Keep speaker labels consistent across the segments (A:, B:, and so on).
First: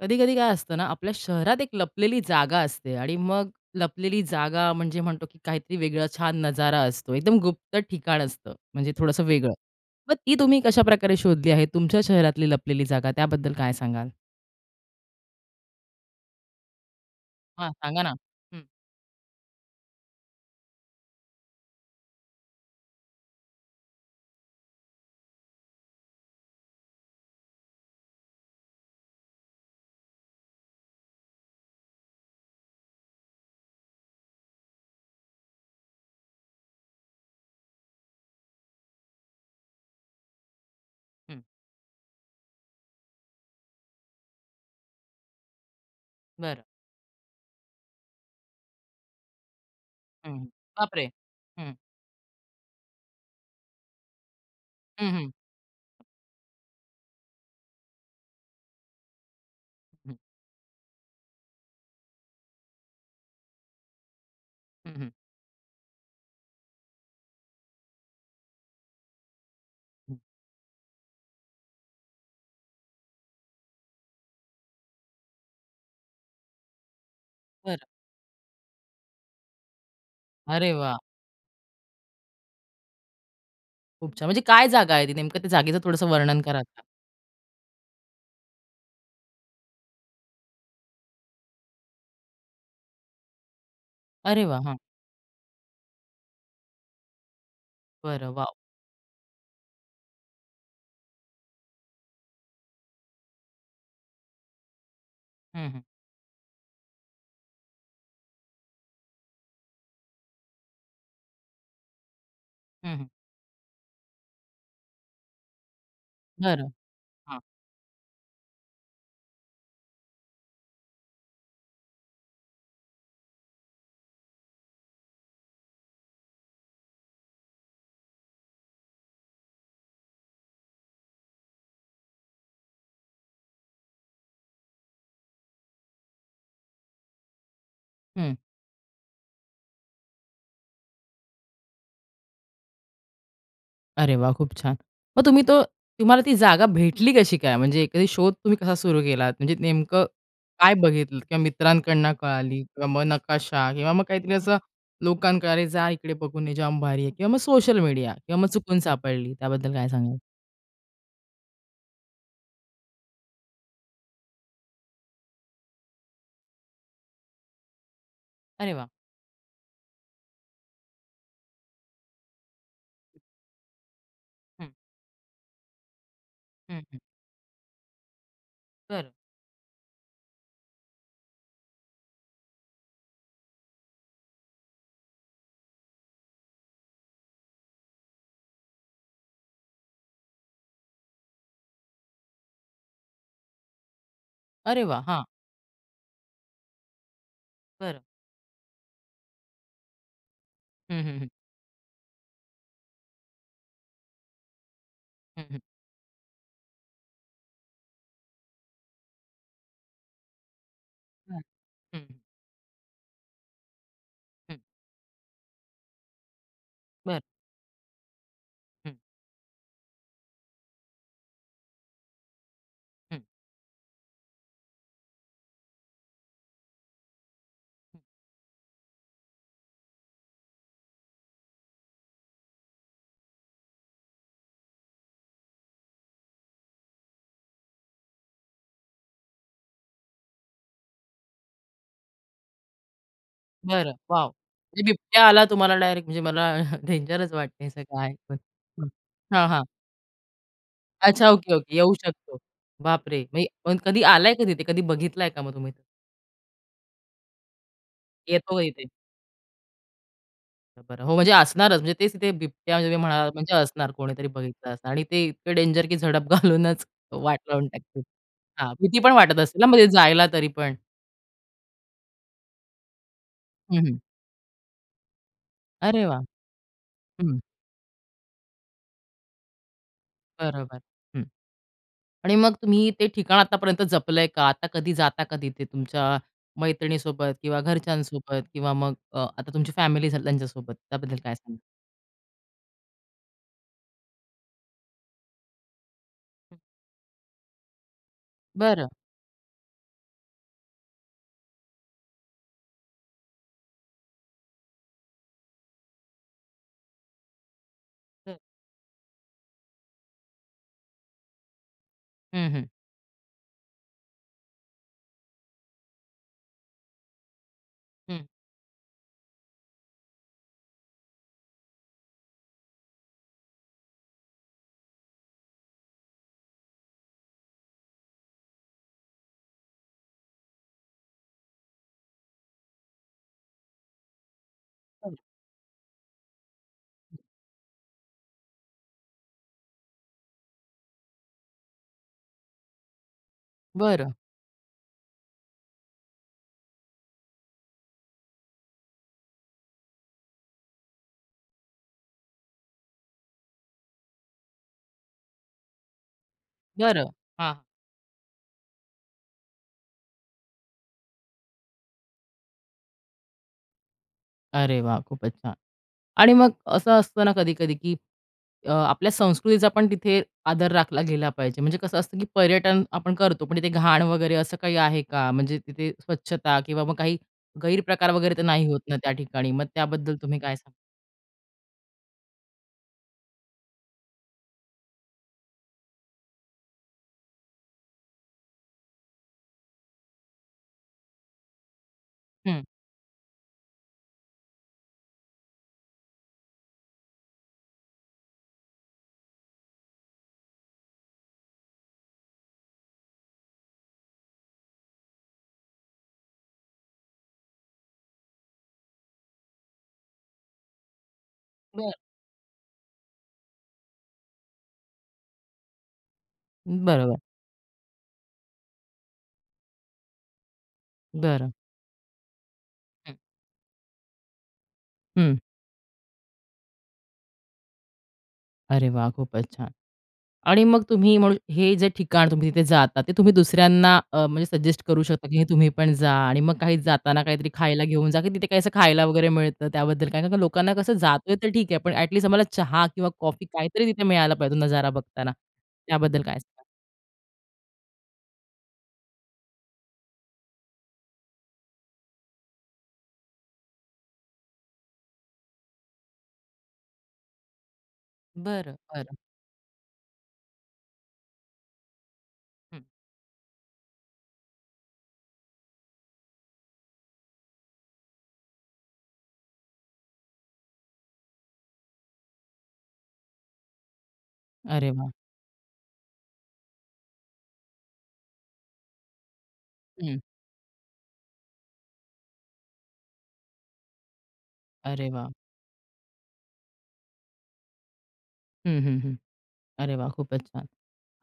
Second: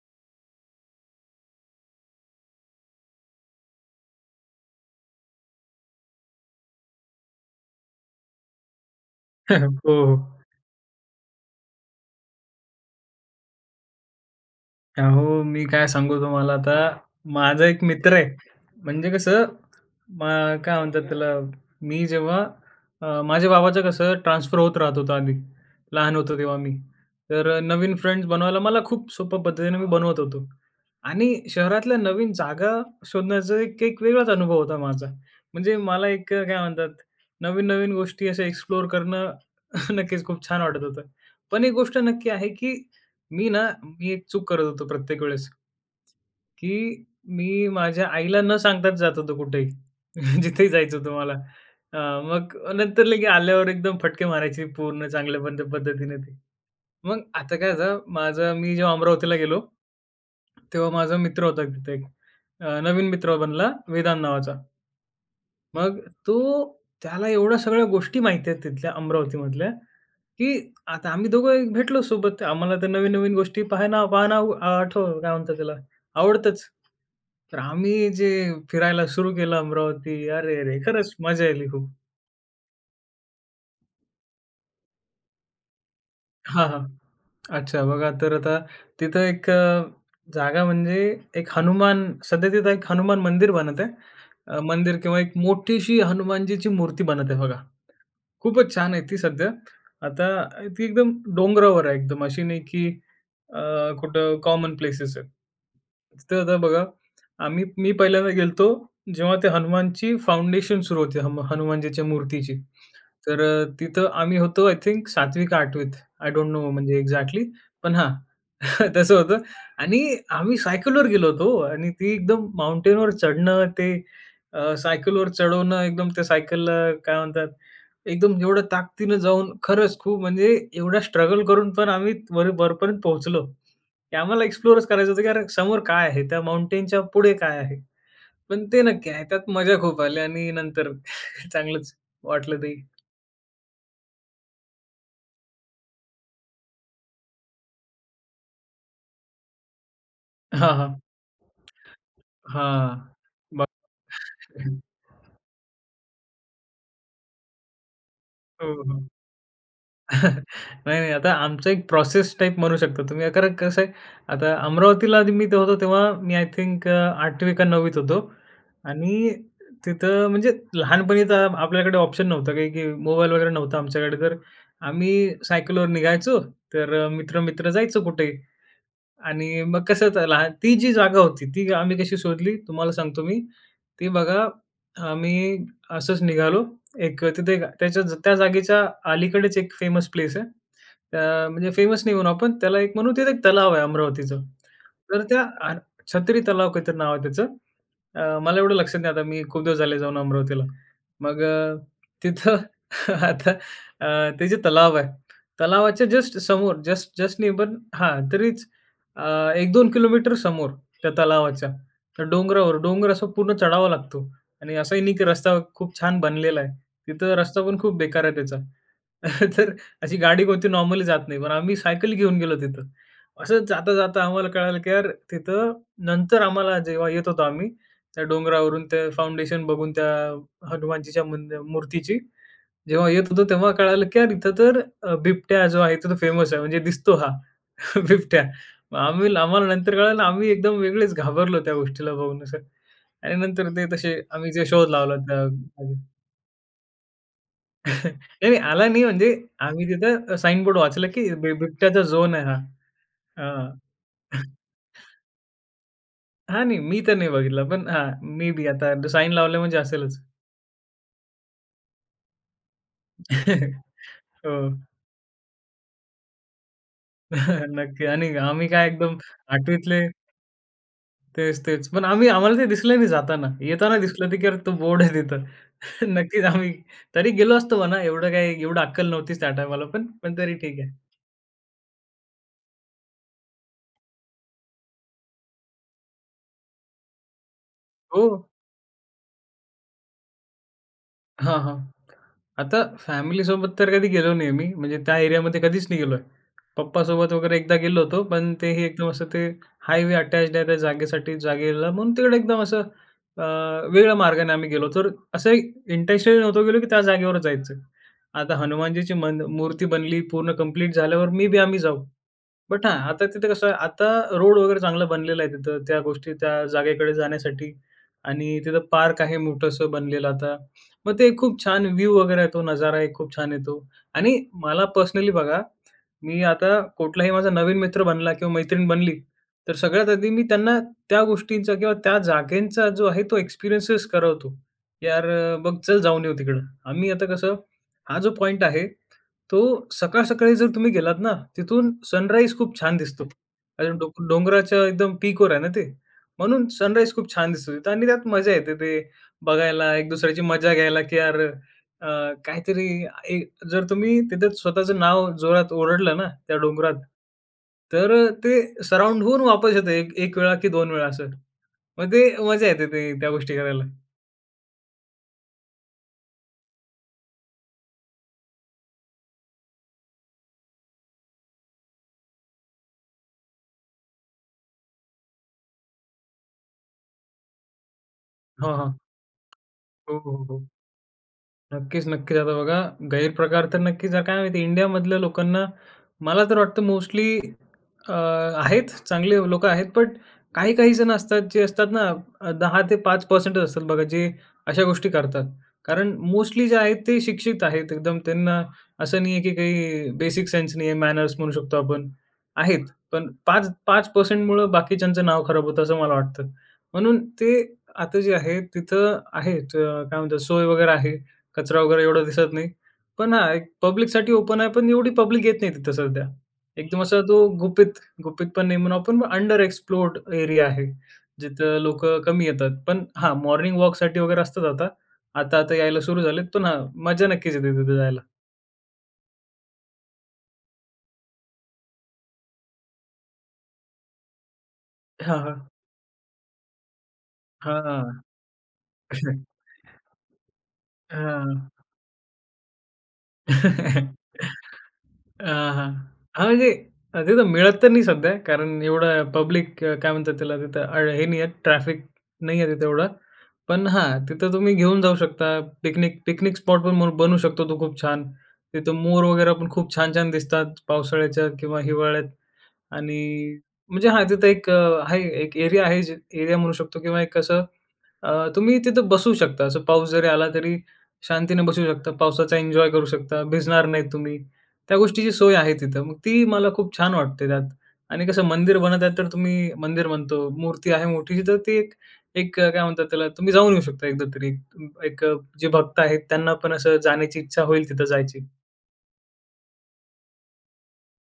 A: कधी-कधी काय असतं ना, आपल्या शहरात एक लपलेली जागा असते आणि मग लपलेली जागा म्हणजे म्हणतो, की काहीतरी वेगळं छान नजारा असतो. एकदम गुप्त ठिकाण असतं. म्हणजे थोडंसं वेगळं. मग ती
B: हो.
A: तुम्ही कशाप्रकारे शोधली आहे? तुमच्या शहरातली लपलेली जागा त्याबद्दल काय सांगाल?
B: अहो, मी काय सांगू तुम्हाला आता, माझा
A: हां,
B: एक
A: सांगा
B: मित्र
A: ना.
B: आहे.
A: हं.
B: म्हणजे कसं म काय म्हणतात त्याला मी जेव्हा अ, माझ्या बाबाचं कसं ट्रान्सफर होत राहत होतं आधी लहान होतो तेव्हा मी. तर नवीन फ्रेंड्स बनवायला मला खूप सोप्या पद्धतीने मी बनवत होतो. आणि शहरातल्या नवीन जागा शोधण्याचा एक एक वेगळाच अनुभव होता माझा. म्हणजे मला एक काय म्हणतात नवीन-नवीन गोष्टी अशा एक्सप्लोर करणं नक्कीच खूप छान वाटत होतं.
A: हं.
B: पण एक गोष्ट नक्की आहे, की मी ना मी एक चूक करत होतो प्रत्येक वेळेस.
A: बरं.
B: की मी माझ्या आईला न सांगताच जात होतो कुठेही.
A: हं.
B: जिथे जायचं
A: बापरे!
B: होतं मला.
A: हं.
B: मग नंतर लगेच आल्यावर एकदम फटके मारायची पूर्ण
A: हं, हं.
B: चांगल्या पद्धतीने ते. मग आता काय होतं माझं? मी जेव्हा अमरावतीला गेलो,
A: हं.
B: तेव्हा माझा मित्र होता तिथे एक नवीन मित्र बनला वेदान नावाचा.
A: हं, हं.
B: मग तो, त्याला एवढ्या सगळ्या गोष्टी माहिती आहेत तिथल्या अमरावती मधल्या
A: हं.
B: की आता आम्ही दोघंही भेटलो सोबत आम्हाला ते नवीन-नवीन गोष्टी पाहायना पाहना आठव काय म्हणतात त्याला आवडतंच. तर
A: बरं.
B: आम्ही जे फिरायला सुरू केलं अमरावती,
A: अरे
B: अरे-अरे!
A: वाह!
B: खरंच मजा आली खूप.
A: खूप छान म्हणजे काय जागा आहे ती नेमकं त्या जागेचं थोडंसं वर्णन कराल
B: हां,
A: का?
B: हां. अच्छा बघा तर आता तिथं एक अ, जागा म्हणजे एक हनुमान सध्या तिथं एक हनुमान मंदिर बनत आहे.
A: अरे वाह!
B: अ,
A: हं.
B: मंदिर किंवा एक मोठीशी हनुमानजीची मूर्ती बनत आहे बघा.
A: बरं. वॉव!
B: खूपच छान आहे ती सध्या. आता ती एकदम डोंगरावर आहे एकदम अशी नाही की अ, कुठं कॉमन प्लेसेस आहेत.
A: हं, हं.
B: तिथं आता बघा आम्ही मी पहिल्यांदा गेलो होतो जेव्हा ते हनुमानची फाउंडेशन सुरु होती हम हनुमानजीच्या मूर्तीची.
A: हं, हं.
B: तर अ, तिथं आम्ही होतो आय थिंक 7वी का 8वीत. आय डोंट नो
A: बरं.
B: म्हणजे
A: हां.
B: एक्झॅक्टली, पण हां तसं होतं. आणि आम्ही सायकलवर गेलो होतो आणि ती एकदम माउंटेनवर चढणं ते अ, सायकल वर चढवणं एकदम त्या सायकलला काय म्हणतात? एकदम एवढ्या ताकदीनं जाऊन खरंच खूप म्हणजे एवढा स्ट्रगल करून पण आम्ही वर वरपर्यंत पोहोचलो. की आम्हाला एक्सप्लोरच करायचं होतं की यार हे समोर काय आहे. त्या माउंटेनच्या पुढे काय आहे.
A: हं.
B: पण ते नक्की आहे. त्यात मजा खूप आली आणि नंतर चांगलंच वाटलं ते.
A: अरे वाह! खूप छान! मग तुम्ही तो तुम्हाला ती जागा भेटली कशी काय? म्हणजे एखादी शोध तुम्ही कसा सुरु केलात? म्हणजे नेमकं काय
B: हां, हां.
A: बघितलत किंवा मित्रांकडून कळाली किंवा
B: हां.
A: मग
B: बा
A: नकाशा किंवा मग काहीतरी असं लोकांनाकडे अरे जा इकडे बघून निजाम भारी आहे किंवा मग सोशल मीडिया किंवा मग
B: हो,
A: चुकून
B: हो.
A: सापडली त्याबद्दल काय सांगाल?
B: नाही, नाही आता आमचा एक प्रोसेस टाइप म्हणू शकता तुम्ही कारण कसं आहे. आता अमरावतीला मी होतो तेव्हा मी आय थिंक 8वी का 9वीत होतो.
A: अरे वाह!
B: आणि तिथं म्हणजे लहानपणीचा आपल्याकडे ऑप्शन नव्हतं काही, की मोबाईल वगैरे नव्हता आमच्याकडे तर
A: हं.
B: आम्ही सायकलवर निघायचो
A: हं, हं.
B: तर मित्र-मित्र जायचं कुठेही
A: बरं.
B: आणि मग कसं लहान ती जी जागा होती ती आम्ही कशी शोधली तुम्हाला सांगतो मी. ती बघा आम्ही असंच निघालो. एक तिथे त्याच्या त्या जागेच्या अलीकडेच एक फेमस प्लेस आहे. अ, म्हणजे फेमस नाही होऊन आपण त्याला एक म्हणून तिथे एक तलाव आहे अमरावतीचं.
A: अरे वाह!
B: तर
A: हां.
B: त्या अ छत्री तलाव काहीतरी नाव आहे त्याचं.
A: बरं.
B: अ, मला एवढं लक्षात नाही आता मी खूप दिवस झाले जाऊन अमरावतीला.
A: हं, हं, हं.
B: मग तिथं आता आह, ते जे तलाव आहे.
A: हं, हं.
B: तलावाच्या जस्ट समोर जस्ट जस्ट निब हां तरीच, अ, 1-2 किलोमीटर समोर त्या
A: हां.
B: तलावाच्या,
A: हं.
B: त्या डोंगरावर डोंगर असा पूर्ण चढावा लागतो.
A: हं.
B: आणि असाही नाही, की रस्ता खूप छान बनलेला आहे.
A: बरं.
B: तिथं रस्ता पण खूप बेकार आहे त्याचा
A: हं.
B: तर अशी गाडी कोणती नॉर्मली जात नाही पण आम्ही सायकल घेऊन गेलो तिथं.
A: हं.
B: असं जाता-जाता आम्हाला कळालं. की यार तिथं नंतर आम्हाला जेव्हा येत होतो आम्ही त्या डोंगरावरून ते फाउंडेशन बघून त्या हनुमानजीच्या मंदि मूर्तीची. जेव्हा येत होतो तेव्हा कळालं, की यार इथं तर बिबट्या जो आहे इथे फेमस आहे म्हणजे दिसतो हा बिबट्या. मग आम्ही आम्हाला नंतर कळालं आम्ही एकदम वेगळेच घाबरलो त्या गोष्टीला बघून असं. आणि नंतर ते
A: बरं,
B: तसे
A: वॉव!
B: आम्ही जे
A: म्हणजे
B: शोध लावला.
A: बिबट्या आला तुम्हाला डायरेक्ट म्हणजे मला डेंजरच वाटतंय हे सगळं ऐकून
B: नाही, नाही आला
A: [unintelligible]
B: नाही म्हणजे
A: हां, हां.
B: आम्ही तिथे अ, साइन बोर्ड वाचलं,
A: अच्छा,
B: की
A: ओके, ओके, येऊ
B: बिबट्याचा झोन
A: शकतो.
B: आहे हा.
A: बापरे!
B: अं.
A: म्हणजे कधी आलाय का तिथे? कधी बघितलाय का मग तुम्ही?
B: हां. नाही, मी तर नाही बघितला. पण हां मे
A: येतो
B: बी.
A: इथे.
B: आता साइन लावलं म्हणजे असेलच.
A: बरं. हो. म्हणजे असणारच म्हणजे तेच तिथे बिबट्या जे काही म्हणाला म्हणजे असणार कोणीतरी बघितलं
B: हो.
A: असणार आणि ते इतकं डेंजर की झडप घालूनच वाट लावून टाकतील.
B: नक्की आणि आम्ही
A: हां.
B: काय
A: भीती पण
B: एकदम
A: वाटत असेल ना
B: 8वी
A: म्हणजे
B: तले
A: जायला तरी पण?
B: तेच, तेच. पण आम्ही आम्हाला ते दिसलं नाही जाताना.
A: हं,
B: येताना
A: हं.
B: दिसलं की "अरे तो बोर्ड आहे तिथं."
A: अरे वाह!
B: नक्कीच आम्ही तरी
A: हं.
B: गेलो असतो म्हणा. एवढं काही एवढी अक्कल नव्हतीच त्या टाईमाला पण तरी
A: बरोबर.
B: ठीक आहे.
A: हं. आणि मग तुम्ही ते ठिकाण आतापर्यंत जपलंय का? आता कधी जाता कधी ते तुमच्या मैत्रिणीसोबत किंवा घरच्यांसोबत
B: हो.
A: किंवा मग अ, आता तुमची फॅमिली त्यांच्या सोबत, त्याबद्दल काय सांगाल?
B: हां, हां. आता फॅमिलीसोबत तर कधी गेलो नाही मी. म्हणजे त्या एरियामध्ये कधीच नाही गेलोय. पप्पासोबत वगैरे एकदा गेलो होतो. पण ते हे
A: बरं.
B: एकदम असं ते हायवे अटॅच्ड आहे त्या जागेसाठी जागेला म्हणून तिकडे एकदम असं अ, वेगळ्या मार्गाने आम्ही गेलो होतो. तर असंही इंटेंशनली नव्हतो गेलो, की त्या जागेवर जायचं.
A: हं.
B: आता हनुमानजीची मन मूर्ती बनली पूर्ण कंप्लीट झाल्यावर मे बी आम्ही जाऊ.
A: हं, हं.
B: बट हां, आता तिथं कसं आहे आता रोड वगैरे चांगला बनलेला आहे तिथं, त्या गोष्टी त्या जागेकडे जाण्यासाठी.
A: हं.
B: आणि तिथं पार्क आहे मोठंस बनलेलं आता. मग ते खूप छान व्ह्यू वगैरे आहे. तो नजारा एक खूप छान येतो. आणि मला पर्सनली बघा. मी आता कुठलाही माझा नवीन मित्र बनला किंवा मैत्रीण बनली तर सगळ्यात आधी मी त्यांना त्या गोष्टींचा किंवा त्या जागेंचा, जो आहे तो एक्सपिरियन्स करवतो.
A: तरी
B: "यार बघ, चल जाऊन येऊ तिकडं." आम्ही आता कसं हा जो पॉइंट आहे तो सकाळ सकाळी जर तुम्ही गेलात ना, तिथून सनराईज खूप छान दिसतो. आणि डों
A: बरं.
B: डोंगराच्या एकदम पीकवर आहे ना ते. म्हणून सनराईज खूप छान दिसतो तिथं. आणि त्यात मजा येते ते बघायला, एक दुसऱ्याची मजा घ्यायला की यार अ, काहीतरी एक अ, जर तुम्ही तिथं स्वतःचं नाव जोरात ओरडलं ना, त्या डोंगरात,
A: बरं. हां.
B: तर ते सराउंड होऊन वापस येतं एक 1 वेळा की 2 वेळा असं. मग ते मजा येते ते त्या गोष्टी करायला.
A: अरे वाह! खूपच छान. आणि मग असं असतं ना कधी-कधी, की अ, आपल्या संस्कृतीचा पण तिथे आदर राखला गेला पाहिजे. म्हणजे कसं असतं, की पर्यटन आपण करतो, पण तिथे घाण वगैरे असं काही आहे का? म्हणजे तिथे स्वच्छता किंवा मग काही गैरप्रकार वगैरे तर नाही
B: हां,
A: होत
B: हां.
A: ना, त्या ठिकाणी, मग त्याबद्दल
B: हो, हो,
A: तुम्ही काय
B: हो.
A: सांगाल?
B: नक्कीच, नक्कीच. आता बघा, गैरप्रकार तर नक्कीच काय माहिती इंडियामधल्या लोकांना मला तर वाटतं, मोस्टली अ, आहेत चांगले लोकं आहेत. बट काही-काही जण असतात जे असतात ना
A: हं.
B: 10-5% असतात बघा जे अशा गोष्टी करतात. कारण मोस्टली जे आहेत ते शिक्षित आहेत. एकदम त्यांना असं नाही आहे, की काही बेसिक सेन्स नाही आहे, मॅनर्स म्हणू शकतो आपण. आहेत. पण 5 5% मुळं बाकीच्यांचं नाव खराब होतं असं मला वाटतं. म्हणून ते आता जे आहे तिथं आहेत काय म्हणतात सोय वगैरे आहे. कचरा
A: बरं.
B: वगैरे एवढा दिसत नाही. पण हा एक पब्लिकसाठी ओपन आहे पण एवढी पब्लिक येत नाही तिथं सध्या. एकदम
A: बरोबर.
B: असा तो गुपित, गुपित पण नाही म्हणून आपण अंडर एक्सप्लोर्ड एरिया आहे.
A: बरं.
B: जिथं लोकं कमी येतात. पण
A: हं.
B: हां मॉर्निंग वॉकसाठी वगैरे असतात आता.
A: हं.
B: आता आता यायला सुरू झाले. पण हां मजा नक्कीच येते तिथे जायला.
A: अरे वाह! खूपच छान! आणि मग तुम्ही म्हणू हे जे ठिकाण तुम्ही तिथे जाता ते तुम्ही दुसऱ्यांना अ, म्हणजे सजेस्ट करू शकता की हे तुम्ही
B: हां.
A: पण जा आणि मग काही जाताना काहीतरी खायला घेऊन जा,
B: हां.
A: की तिथे काही असं खायला वगैरे मिळतं त्याबद्दल काय कारण लोकांना कसं जातोय तर
B: हां.
A: ठीक आहे. पण अट लिस्ट आम्हाला चहा किंवा कॉफी काहीतरी तिथे
B: अ,
A: मिळायला पाहिजे नजारा बघताना
B: हां, हां.
A: त्याबद्दल काय सांगाल?
B: म्हणजे तिथं मिळत तर नाही सध्या कारण एवढा पब्लिक काय म्हणतात त्याला? तिथं हे नाही आहे. ट्रॅफिक नाही आहे तिथं एवढं पण हां. तिथं तुम्ही घेऊन जाऊ शकता पिकनिक पिकनिक स्पॉटपण बनू शकतो तो खूप छान.
A: बरं,
B: तिथं
A: बरं.
B: मोर वगैरे पण खूप छान-छान दिसतात, पावसाळ्याच्या किंवा हिवाळ्यात.
A: हं.
B: आणि म्हणजे हां, तिथं एक आहे एक एरिया आहे. जे एरिया म्हणू शकतो किंवा एक कसं, अ, तुम्ही तिथं बसू शकता, असं पाऊस जरी आला तरी शांतीने बसू शकता. पावसाचा एन्जॉय करू शकता, भिजणार नाही तुम्ही
A: अरे
B: त्या
A: वाह!
B: गोष्टीची सोय आहे तिथं. मग ती मला खूप छान वाटते त्यात. आणि कसं मंदिर बनत आहेत तर तुम्ही मंदिर
A: हं.
B: म्हणतो. मूर्ती आहे मोठी तर ती एक, एक काय म्हणतात, त्याला तुम्ही जाऊन येऊ शकता एकदा तरी
A: अरे
B: एक
A: वाह!
B: जे भक्त आहेत त्यांना पण असं जाण्याची इच्छा होईल तिथं जायची.
A: हं, हं. हं. अरे वाह! खूपच छान!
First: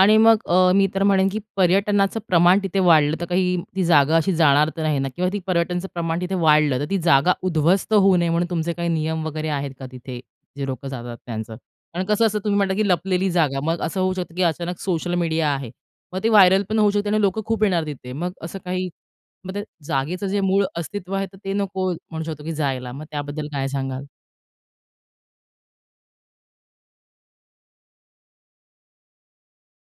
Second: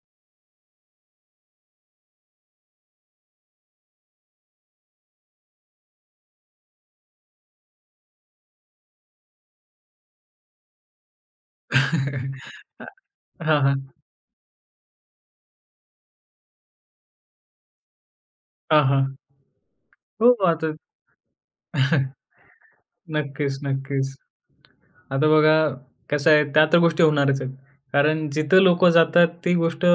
A: आणि मग अ, मी तर म्हणेन की पर्यटनाचं प्रमाण तिथे वाढलं तर काही ती जागा अशी जाणार तर नाही ना? किंवा ती पर्यटनाचं प्रमाण तिथे वाढलं तर ती जागा उध्वस्त होऊ नये म्हणून तुमचे काही नियम वगैरे आहेत का तिथे? जे लोकं जातात त्यांचं. कारण कसं असतं तुम्ही म्हंटला
B: अ,
A: की लपलेली जागा
B: हां,
A: मग असं
B: हां.
A: होऊ शकतं की अचानक सोशल मीडिया आहे मग ते व्हायरल पण होऊ शकते आणि लोकं खूप येणार तिथे मग असं
B: हां,
A: काही,
B: हां.
A: मग ते जागेचं
B: हो
A: जे मूळ
B: आता.
A: अस्तित्व आहे तर ते नको म्हणू शकतो की जायला, मग त्याबद्दल काय सांगाल?
B: नक्कीच-नक्कीच. आता बघा कसं आहे त्या तर गोष्टी होणारच आहेत. कारण जिथं लोकं जातात ती गोष्ट,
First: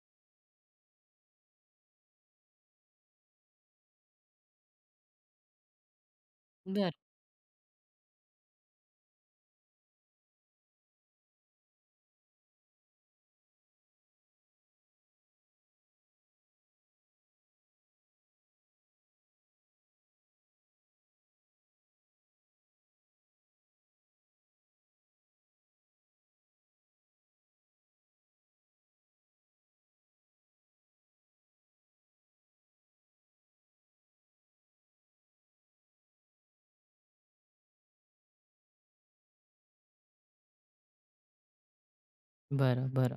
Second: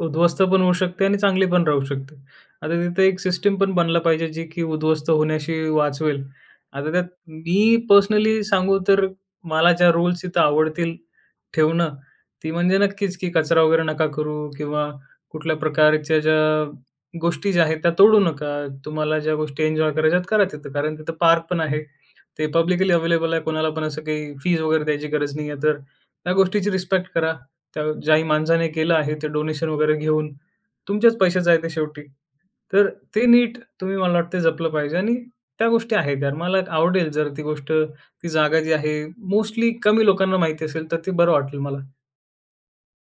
B: उध्वस्त पण होऊ शकते आणि चांगली पण राहू शकते. आता तिथं एक सिस्टमपण बनला पाहिजे जी की उध्वस्त होण्याशी वाचवेल.
A: बरं.
B: आता त्यात मी पर्सनली सांगू तर, मला ज्या रूल्स इथं आवडतील ठेवणं, ती म्हणजे नक्कीच की कचरा वगैरे नका करू किंवा कुठल्या प्रकारच्या ज्या गोष्टी ज्या आहेत त्या तोडू नका. तुम्हाला ज्या गोष्टी एन्जॉय करायच्यात करा तिथं. कारण तिथं पार्कपण आहे. ते पब्लिकली अवेलेबल आहे. कुणालापण असं काही फीस वगैरे द्यायची गरज नाही आहे तर ह्या गोष्टीची रिस्पेक्ट करा. त्या ज्याही माणसाने केलं आहे ते डोनेशन वगैरे घेऊन, तुमचेच पैसे जायचे शेवटी. तर ते नीट तुम्ही मला वाटत जपलं पाहिजे आणि त्या गोष्टी आहेत त्या मला आवडेल, जर ती गोष्ट, ती जागा जी आहे मोस्टली कमी लोकांना माहिती असेल तर ते बरं वाटेल मला.
A: बरं, बरं.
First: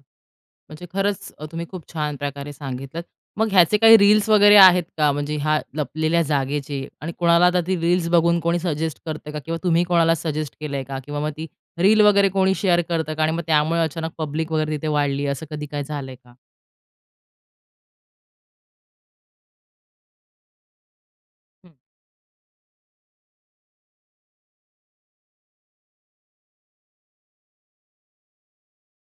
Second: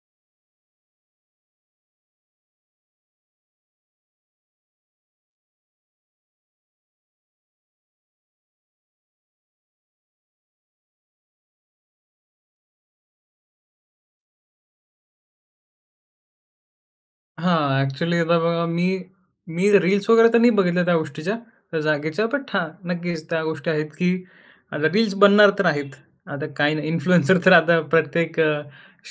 A: म्हणजे खरंच अ, तुम्ही खूप छान प्रकारे सांगितलं मग ह्याचे काही रील्स वगैरे आहेत का? म्हणजे ह्या लपलेल्या जागेचे. आणि कोणाला आता ती रील्स बघून कोणी सजेस्ट करतंय का? किंवा तुम्ही कोणाला सजेस्ट केलंय का? किंवा मग ती रील वगैरे कोणी शेअर करतं का? आणि मग त्यामुळे अचानक पब्लिक वगैरे तिथे वाढली. असं कधी काय झालंय का?
B: हां. ॲक्च्युअली आता बघा मी मी रील्स वगैरे तर नाही बघितल्या त्या गोष्टीच्या, त्या जागेच्या. बट हां, नक्कीचं. त्या गोष्टी आहेत. की आता रील्स बनणार तर आहेत. आता काही नाही इन्फ्लुएन्सर तर आता इन्फ्लुएन्सर तर आता प्रत्येक अ,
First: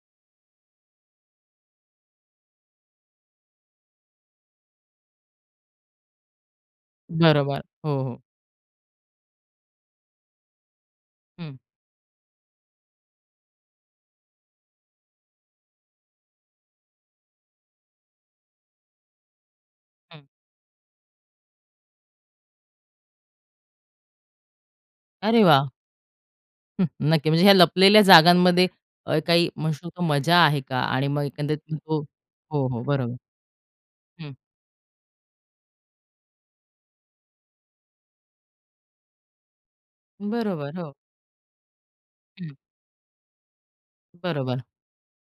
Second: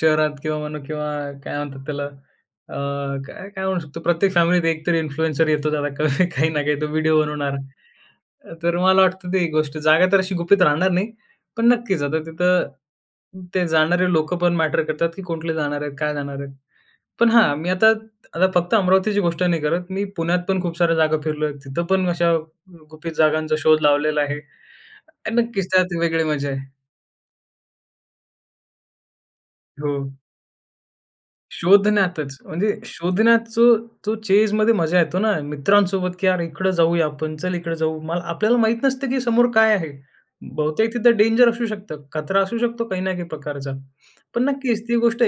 B: शहरात किंवा म्हणू किंवा काय म्हणतात त्याला? अ, काय-काय म्हणू शकतो? प्रत्येक फॅमिलीत एक तरी इन्फ्लुएन्सर येतोच आता. काही ना काही तो व्हिडिओ बनवणार.
A: बरोबर. हो, हो.
B: अ, तर मला वाटतं ती एक गोष्ट; जागा तर अशी गुपित राहणार नाही.
A: हं.
B: पण नक्कीचं आता तिथं ते जाणारे लोकं पण मॅटर करतात की कुठले जाणार आहेत? काय जाणार आहे? पण हां मी आता आता फक्त अमरावतीची गोष्ट नाही करत. मी
A: हं.
B: पुण्यात पण खूप साऱ्या जागा फिरलो आहे. तिथं पण अशा गुपित जागांचा शोध लावलेला आहे आणि
A: अरे
B: नक्कीच,
A: वाह!
B: त्यात वेगळी मजा आहे.
A: हं. नक्की म्हणजे ह्या लपलेल्या जागांमध्ये अ, काही म्हणू शकतो
B: हो.
A: मजा आहे का? आणि मग एकंदरीत हो,
B: शोधण्यातचं.
A: हो,
B: म्हणजे
A: हो बरोबर.
B: शोधण्याचं तो
A: हं.
B: चेजमध्ये मजा येतो ना मित्रांसोबत की यार इकडं जाऊया आपण. चल इकडं जाऊ. मला आपल्याला माहीत नसतं की समोर काय आहे?
A: बरोबर, हो.
B: बहुतेक तिथं डेंजर असू शकतं. खतरा
A: हं.
B: असू शकतो काही ना काही प्रकारचा. पण
A: बरोबर.
B: नक्कीच ती गोष्ट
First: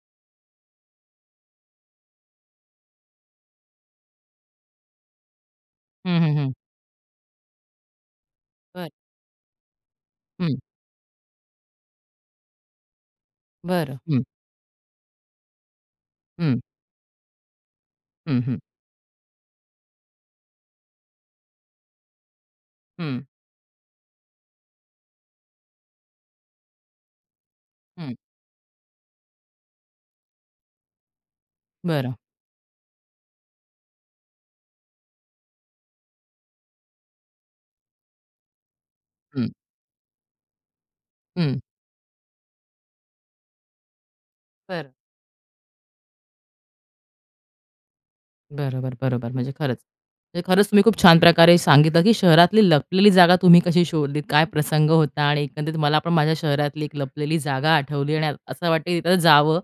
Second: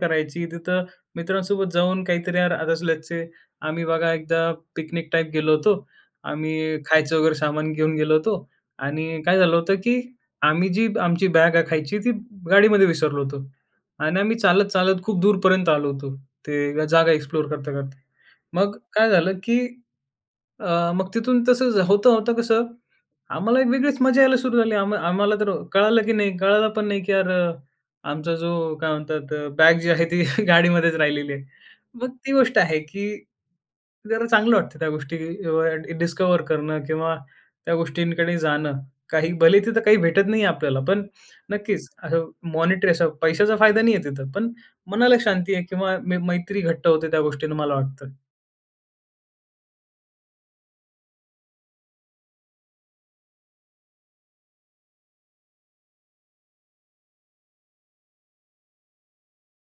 B: करायची. तिथं मित्रांसोबत जाऊन काहीतरी यार आदत असल्याचे. आम्ही बघा एकदा पिकनिक टाइप गेलो होतो.
A: हं, हं, हं.
B: आम्ही खायचं वगैरे सामान घेऊन गेलो होतो
A: बरं.
B: आणि काय झालं होतं की?
A: हं.
B: आम्ही जी आमची बॅग आहे खायची. ती गाडीमध्ये विसरलो होतो
A: बरं,
B: आणि
A: हं.
B: आम्ही चालत-चालत खूप दूरपर्यंत आलो होतो.
A: हं.
B: ते जागा एक्सप्लोर करता-करता.
A: हं, हं.
B: मग काय झालं की? अ, मग तिथून तसं होता-होता कसं
A: हं.
B: आम्हाला एक वेगळीच मजा यायला सुरू झाली. आम्हा आम्हाला तर कळालं की नाही, कळालं पण नाही की यार
A: हं.
B: आमचा जो काय म्हणतात? बॅग जी आहे ती गाडीमध्येच राहिलेली आहे. मग
A: बरं.
B: ती गोष्ट आहे, की जरा चांगलं वाटतं त्या गोष्टी एवढ्या डिस्कव्हर करणं किंवा त्या गोष्टींकडे जाणं. काही
A: हं.
B: भले तिथं काही भेटत नाही आहे आपल्याला. पण
A: हं.
B: नक्कीच असं मॉनिटरी असं पैशाचा फायदा नाही आहे तिथं. पण
A: तर
B: मनाला शांती आहे किंवा मै मैत्री घट्ट होते त्या गोष्टीन मला वाटतं.
A: बरोबर, बरोबर. म्हणजे खरंच, म्हणजे खरंच तुम्ही खूप छान प्रकारे सांगितलं की शहरातली लपलेली जागा तुम्ही कशी शोधलीत? काय प्रसंग होता? आणि एकंदरीत मला पण माझ्या शहरातली एक लपलेली जागा आठवली आणि असं वाटतं आहे तिथं जावं.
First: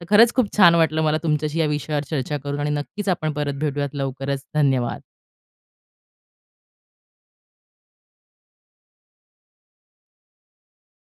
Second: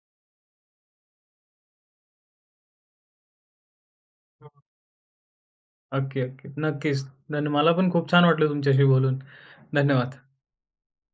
A: तर खरंच खूप छान वाटलं मला तुमच्याशी या विषयावर चर्चा करून आणि नक्कीचं आपण परत भेटूयात लवकरच. धन्यवाद!
B: नक्की, नक्की. नक्कीचं. धन मला पण खूप छान वाटलं तुमच्याशी बोलून. धन्यवाद!